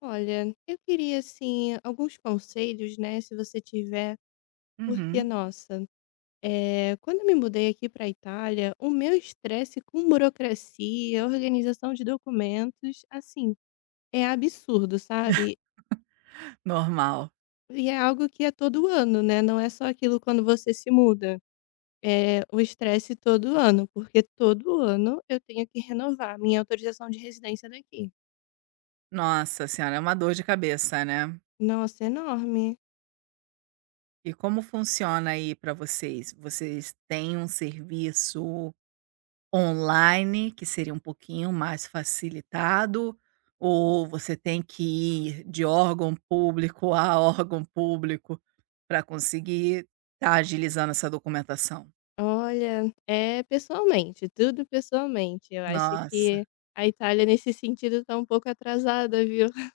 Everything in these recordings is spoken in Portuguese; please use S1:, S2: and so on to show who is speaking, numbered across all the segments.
S1: Olha, eu queria assim alguns conselhos, né, se você tiver, porque
S2: Uhum.
S1: nossa, quando eu me mudei aqui para a Itália, o meu estresse com burocracia, organização de documentos, assim, é absurdo, sabe?
S2: Normal.
S1: E é algo que é todo ano, né? Não é só aquilo quando você se muda. É o estresse todo ano, porque todo ano eu tenho que renovar minha autorização de residência daqui.
S2: Nossa senhora, é uma dor de cabeça, né.
S1: Nossa, é enorme.
S2: E como funciona aí para vocês? Vocês têm um serviço online que seria um pouquinho mais facilitado, ou você tem que ir de órgão público a órgão público para conseguir tá agilizando essa documentação?
S1: Olha, é pessoalmente, tudo pessoalmente. Eu acho
S2: Nossa,
S1: que a Itália, nesse sentido, tá um pouco atrasada, viu?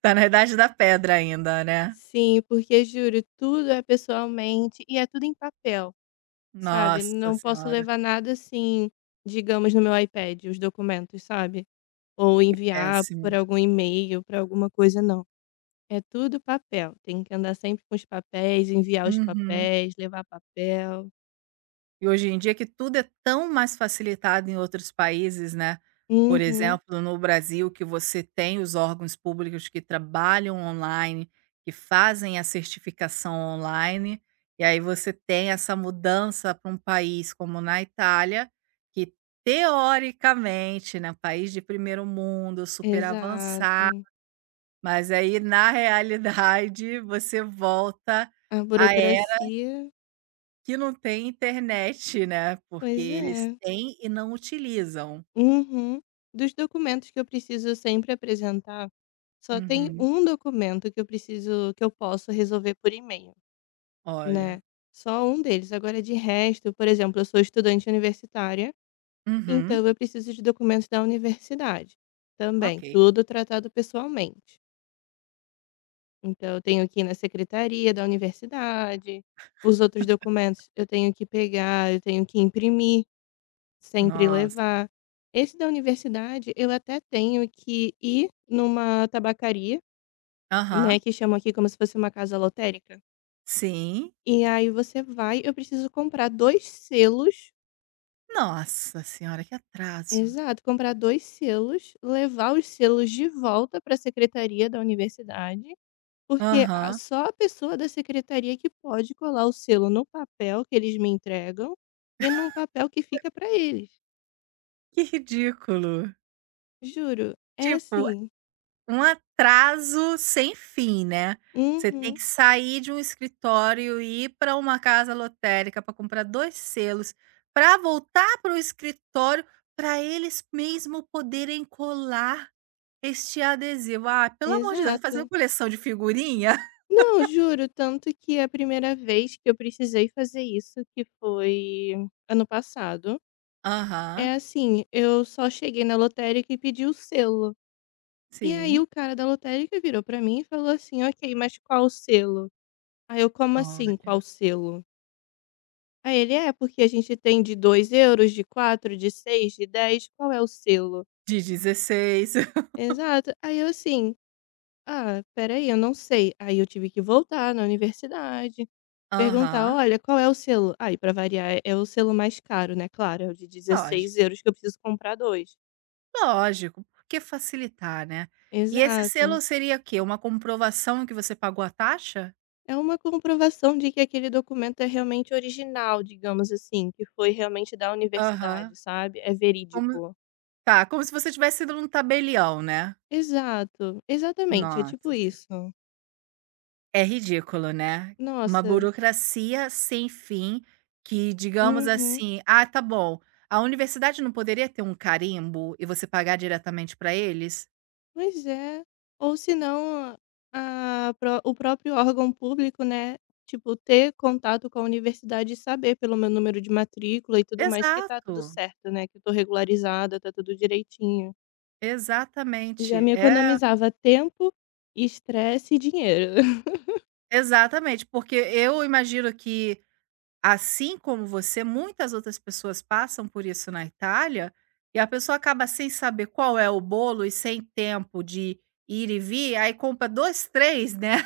S2: tá na idade da pedra ainda, né.
S1: Sim, porque juro, tudo é pessoalmente e é tudo em papel, sabe?
S2: Nossa
S1: Não posso
S2: senhora,
S1: levar nada assim, digamos, no meu iPad, os documentos, sabe? Ou enviar
S2: péssimo.
S1: por algum e-mail, para alguma coisa, não. É tudo papel. Tem que andar sempre com os papéis, enviar os
S2: Uhum.
S1: papéis, levar papel.
S2: E hoje em dia que tudo é tão mais facilitado em outros países, né, por
S1: Uhum,
S2: exemplo, no Brasil que você tem os órgãos públicos que trabalham online, que fazem a certificação online, e aí você tem essa mudança para um país como na Itália, que teoricamente, né, país de primeiro mundo, super avançado,
S1: exato.
S2: mas aí na realidade você volta
S1: A
S2: à
S1: burocracia.
S2: que não tem internet, né, porque
S1: Pois
S2: eles
S1: é.
S2: têm e não utilizam.
S1: Uhum. Dos documentos que eu preciso sempre apresentar, só tem
S2: Uhum.
S1: um documento que eu preciso que eu posso resolver por e-mail, né.
S2: Olha.
S1: Só um deles. Agora de resto, por exemplo, eu sou estudante universitária,
S2: Uhum.
S1: então eu preciso de documentos da universidade,
S2: Ok.
S1: também, tudo tratado pessoalmente. Então eu tenho que ir na secretaria da universidade, os outros documentos eu tenho que pegar, eu tenho que imprimir. Sempre
S2: Nossa.
S1: levar. Esse da universidade, eu até tenho que ir numa tabacaria,
S2: Aham.
S1: né, que chamam aqui como se fosse uma casa lotérica,
S2: Sim.
S1: e aí você vai eu preciso comprar 2 selos
S2: Nossa senhora, que atraso.
S1: exato, comprar 2 selos, levar os selos de volta para a secretaria da universidade, porque a
S2: Aham.
S1: só a pessoa da secretaria que pode colar o selo no papel que eles me entregam e num papel que fica para eles.
S2: Que ridículo.
S1: Juro, é
S2: Tipo,
S1: assim.
S2: um atraso sem fim, né. Você tem
S1: Uhum,
S2: que sair de um escritório e ir para uma casa lotérica para comprar 2 selos, para voltar para o escritório, para eles mesmo poderem colar este adesivo, ah, pelo amor de Deus, fazer
S1: exato.
S2: coleção de figurinha?
S1: Não, juro, tanto que a primeira vez que eu precisei fazer isso, que foi ano passado,
S2: Aham,
S1: é assim, eu só cheguei na lotérica e pedi o selo. E aí
S2: sim.
S1: o cara da lotérica virou pra mim e falou assim: "Ok, mas qual selo?". Aí eu: "Como assim, qual
S2: Olha.
S1: selo?". Aí ele: "É, porque a gente tem de €2, de 4, de 6, de 10. Qual é o selo?".
S2: De 16.
S1: Exato. Aí eu assim: "Ah, espera aí, eu não sei". Aí eu tive que voltar na universidade. Perguntar:
S2: Aham,
S1: "Olha, qual é o selo?" Aí, para variar, é o selo mais caro, né, claro, é o de
S2: lógico,
S1: €16 que eu preciso comprar dois
S2: lógico, por que facilitar, né. E esse
S1: exato.
S2: selo seria o quê? Uma comprovação que você pagou a taxa?
S1: É uma comprovação de que aquele documento é realmente original, digamos assim, que foi realmente da
S2: Aham,
S1: universidade, sabe, é
S2: como
S1: verídico.
S2: tá, como se você tivesse ido num tabelião, né.
S1: Exato, exatamente, é tipo
S2: Nossa.
S1: isso.
S2: É ridículo, né. Uma
S1: Nossa,
S2: burocracia sem fim que, digamos
S1: uhum.
S2: assim: "Ah, tá bom, a universidade não poderia ter um carimbo e você pagar diretamente para eles?"
S1: Pois é. Ou se não, a pró o próprio órgão público, né, tipo, ter contato com a universidade e saber pelo meu número de matrícula e tudo mais que está
S2: Exato,
S1: tudo certo, né, que eu estou regularizada, está tudo direitinho. Já
S2: exatamente.
S1: me
S2: É,
S1: economizava tempo, estresse e dinheiro.
S2: exatamente, porque eu imagino que, assim como você, muitas outras pessoas passam por isso na Itália, e a pessoa acaba sem saber qual é o bolo e sem tempo de ir e vir, aí compra 2, 3, né.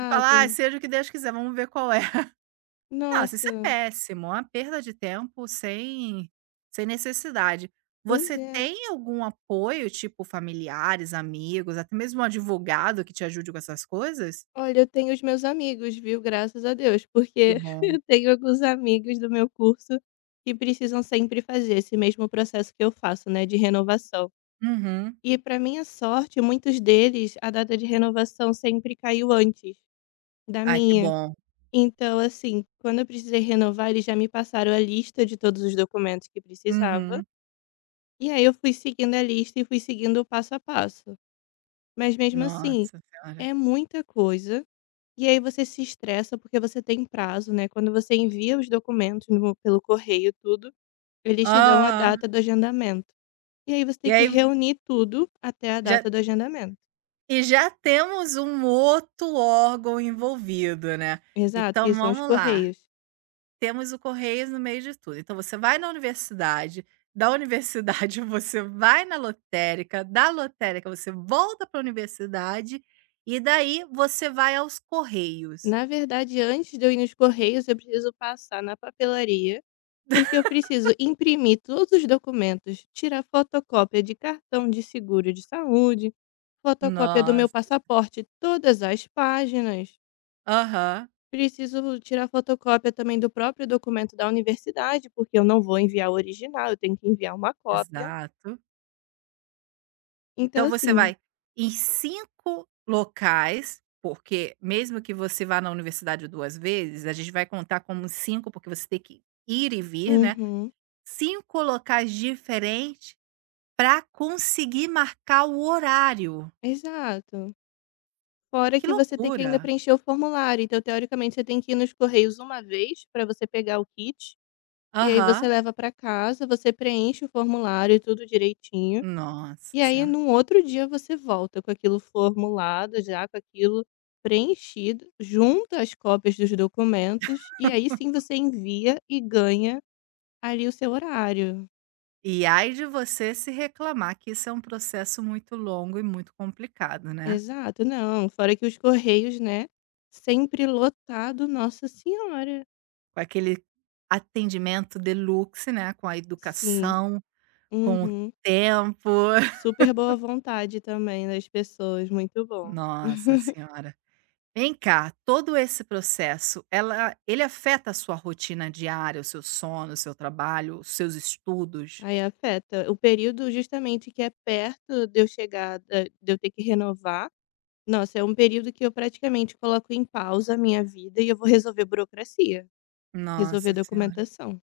S2: E falar: "Ai, seja o que Deus quiser, vamos ver qual é". Nossa, isso é
S1: Nossa,
S2: péssimo, é uma perda de tempo sem sem necessidade.
S1: pois
S2: Você
S1: é.
S2: tem algum apoio, tipo familiares, amigos, até mesmo um advogado que te ajude com essas coisas?
S1: Olha, eu tenho os meus amigos, viu, graças a Deus,
S2: Que
S1: porque
S2: bom.
S1: eu tenho alguns amigos do meu curso que precisam sempre fazer esse mesmo processo que eu faço, né, de renovação.
S2: Uhum.
S1: E para minha sorte, muitos deles, a data de renovação sempre caiu antes da
S2: Ai, que
S1: minha.
S2: bom.
S1: Então, assim, quando eu precisei renovar, eles já me passaram a lista de todos os documentos que precisava.
S2: Uhum.
S1: E aí eu fui seguindo a lista e fui seguindo o passo a passo. Mas mesmo assim,
S2: Nossa senhora.
S1: é muita coisa. E aí você se estressa, porque você tem prazo, né, quando você envia os documentos no pelo correio, tudo, eles te dão a
S2: Ah,
S1: data do agendamento. E aí você
S2: e
S1: tem que
S2: aí
S1: reunir tudo até a
S2: já
S1: data do agendamento.
S2: já temos um outro órgão envolvido, né.
S1: Exato,
S2: Então
S1: que são os
S2: vamos lá.
S1: correios.
S2: Temos o correios no meio de tudo. Então você vai na universidade, da universidade você vai na lotérica, da lotérica você volta para a universidade, e daí você vai aos Correios.
S1: Na verdade, antes de eu ir nos correios, eu preciso passar na papelaria, porque eu preciso imprimir todos os documentos, tirar fotocópia de cartão de seguro de saúde, fotocópia do meu
S2: Nossa.
S1: passaporte, todas as páginas.
S2: Aham,
S1: Preciso tirar fotocópia também do próprio documento da universidade, porque eu não vou enviar o original, eu tenho que enviar uma cópia.
S2: exato.
S1: Então,
S2: Então você
S1: assim,
S2: vai em 5 locais, porque mesmo que você vá na universidade 2 vezes, a gente vai contar como 5 porque você tem que ir e vir, né,
S1: uhum,
S2: 5 locais diferentes para conseguir marcar o horário.
S1: exato. Fora
S2: Que
S1: que você tem que ainda
S2: loucura.
S1: preencher o formulário, então teoricamente você tem que ir nos correios uma vez para você pegar o kit, e aí você
S2: Aham.
S1: leva para casa, você preenche o formulário, tudo direitinho.
S2: Nossa
S1: E aí
S2: senhora.
S1: num outro dia você volta com aquilo formulado, já com aquilo preenchido, junta as cópias dos documentos, e aí sim você envia e ganha ali o seu horário.
S2: E ai de você se reclamar que isso é um processo muito longo e muito complicado, né.
S1: Exato, não, fora que os correios, né, sempre lotado, nossa senhora.
S2: Com aquele atendimento deluxe, né, com a
S1: Sim,
S2: educação, com o
S1: uhum.
S2: tempo.
S1: Super boa vontade também das pessoas, muito bom.
S2: Nossa senhora. Vem cá, todo esse processo, ela ele afeta a sua rotina diária, o seu sono, o seu trabalho, os seus estudos?
S1: Aí afeta o período justamente que é perto de eu chegar da de eu ter que renovar. Nossa, é um período que eu praticamente coloco em pausa a minha vida e eu vou resolver burocracia, resolver
S2: Nossa senhora.
S1: documentação.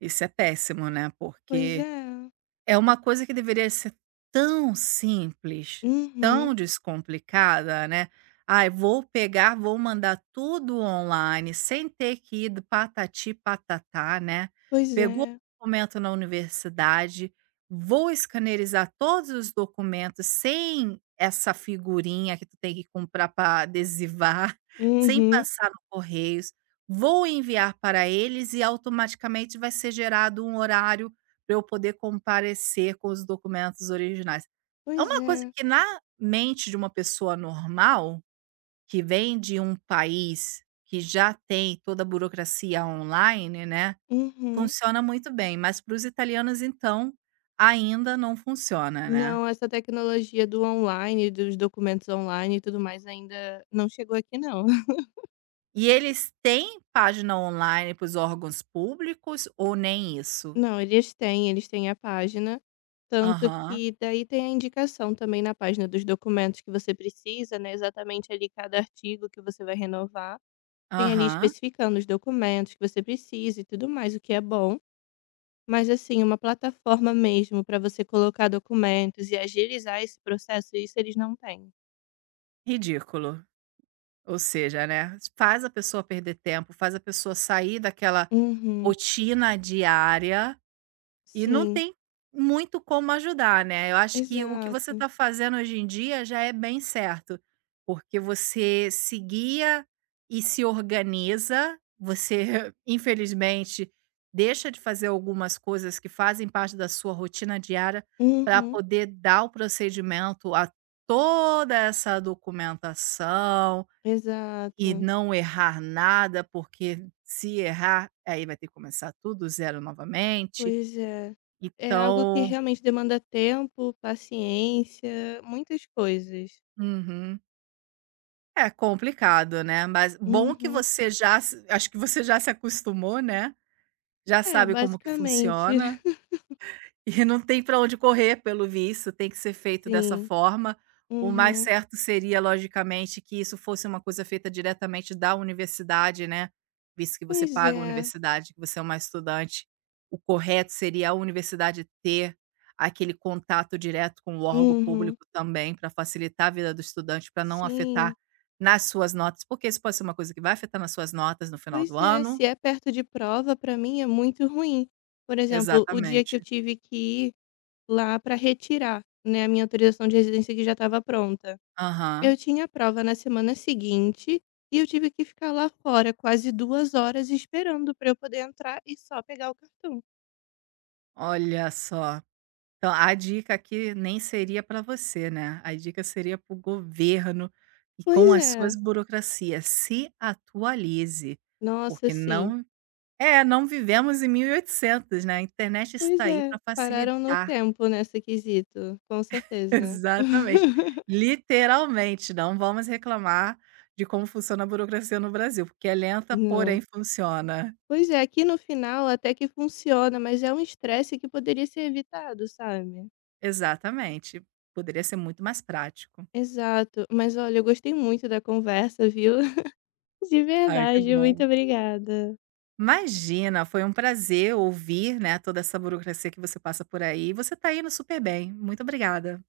S2: Isso é péssimo, né,
S1: Pois
S2: porque,
S1: é.
S2: é uma coisa que deveria ser tão simples,
S1: Uhum.
S2: tão descomplicada, né. "Ai, vou pegar, vou mandar tudo online", sem ter que ir do patati patatá, né.
S1: Pois
S2: Pegou o
S1: é.
S2: documento na universidade, vou escanerizar todos os documentos sem essa figurinha que tu tem que comprar para adesivar, sem
S1: Uhum.
S2: passar no Correios, vou enviar para eles e automaticamente vai ser gerado um horário para eu poder comparecer com os documentos originais. É
S1: Pois
S2: uma coisa
S1: é.
S2: que na mente de uma pessoa normal, que vem de um país que já tem toda a burocracia online, né,
S1: Uhum.
S2: funciona muito bem, mas para os italianos então, ainda não funciona, né.
S1: Não, essa tecnologia do online, dos documentos online e tudo mais ainda não chegou aqui não.
S2: E eles têm página online para os órgãos públicos ou nem isso?
S1: Não, eles têm a página, tanto
S2: Aham,
S1: que daí tem a indicação também na página dos documentos que você precisa, né, exatamente ali cada artigo que você vai renovar. Tem ali
S2: aham.
S1: especificando os documentos que você precisa e tudo mais, o que é bom. Mas assim, uma plataforma mesmo para você colocar documentos e agilizar esse processo, isso eles não têm.
S2: Ridículo. Ou seja, né, faz a pessoa perder tempo, faz a pessoa sair daquela
S1: Uhum.
S2: rotina diária e não
S1: Sim,
S2: tem muito como ajudar, né. Eu acho que o que você
S1: exato.
S2: está fazendo hoje em dia já é bem certo, porque você se guia e se organiza, você infelizmente deixa de fazer algumas coisas que fazem parte da sua rotina diária para
S1: Uhum.
S2: poder dar o procedimento a toda essa documentação e
S1: Exato.
S2: não errar nada, porque se errar, aí vai ter que começar tudo do zero novamente.
S1: Pois é. É algo que
S2: Então
S1: realmente demanda tempo, paciência, muitas coisas.
S2: uhum. É complicado, né, mas bom que
S1: Uhum.
S2: você já se acho que você já se acostumou, né, já
S1: É,
S2: sabe como que
S1: basicamente.
S2: funciona. E não tem para onde correr, pelo visto, tem que ser feito dessa
S1: Sim.
S2: forma. O mais
S1: Uhum.
S2: certo seria, logicamente, que isso fosse uma coisa feita diretamente da universidade, né, visto que você
S1: Pois
S2: paga a
S1: é.
S2: universidade, que você é uma estudante. O correto seria a universidade ter aquele contato direto com o órgão
S1: Uhum.
S2: público também, para facilitar a vida do estudante, para não afetar
S1: Sim.
S2: nas suas notas, porque isso pode ser uma coisa que vai afetar nas suas notas no final do
S1: Pois é,
S2: ano.
S1: se é perto de prova, pra mim é muito ruim. Por exemplo, o dia que eu
S2: Exatamente.
S1: tive que ir lá pra retirar, né, a minha autorização de residência que já estava pronta. Eu
S2: Aham.
S1: tinha prova na semana seguinte e eu tive que ficar lá fora quase 2 horas esperando pra eu poder entrar e só pegar o cartão.
S2: Olha só. Então, a dica aqui nem seria para você, né, a dica seria para o governo e com
S1: Pois
S2: as suas
S1: é.
S2: burocracias, se atualize,
S1: Nossa,
S2: porque
S1: sim.
S2: não vivemos em 1800, né, a internet está
S1: Pois
S2: aí para
S1: é, pararam no
S2: facilitar.
S1: tempo nessa quesito, com certeza.
S2: Exatamente, literalmente, não vamos reclamar de como funciona a burocracia no Brasil, porque é lenta, porém
S1: Não.
S2: funciona.
S1: Pois é, aqui no final até que funciona, mas é um estresse que poderia ser evitado, sabe.
S2: Exatamente, poderia ser muito mais prático.
S1: Exato. Mas olha, eu gostei muito da conversa, viu. De
S2: Ai, que
S1: verdade, muito
S2: bom.
S1: obrigada.
S2: Imagina, foi um prazer ouvir, né, toda essa burocracia que você passa por aí, você está indo super bem. Muito obrigada.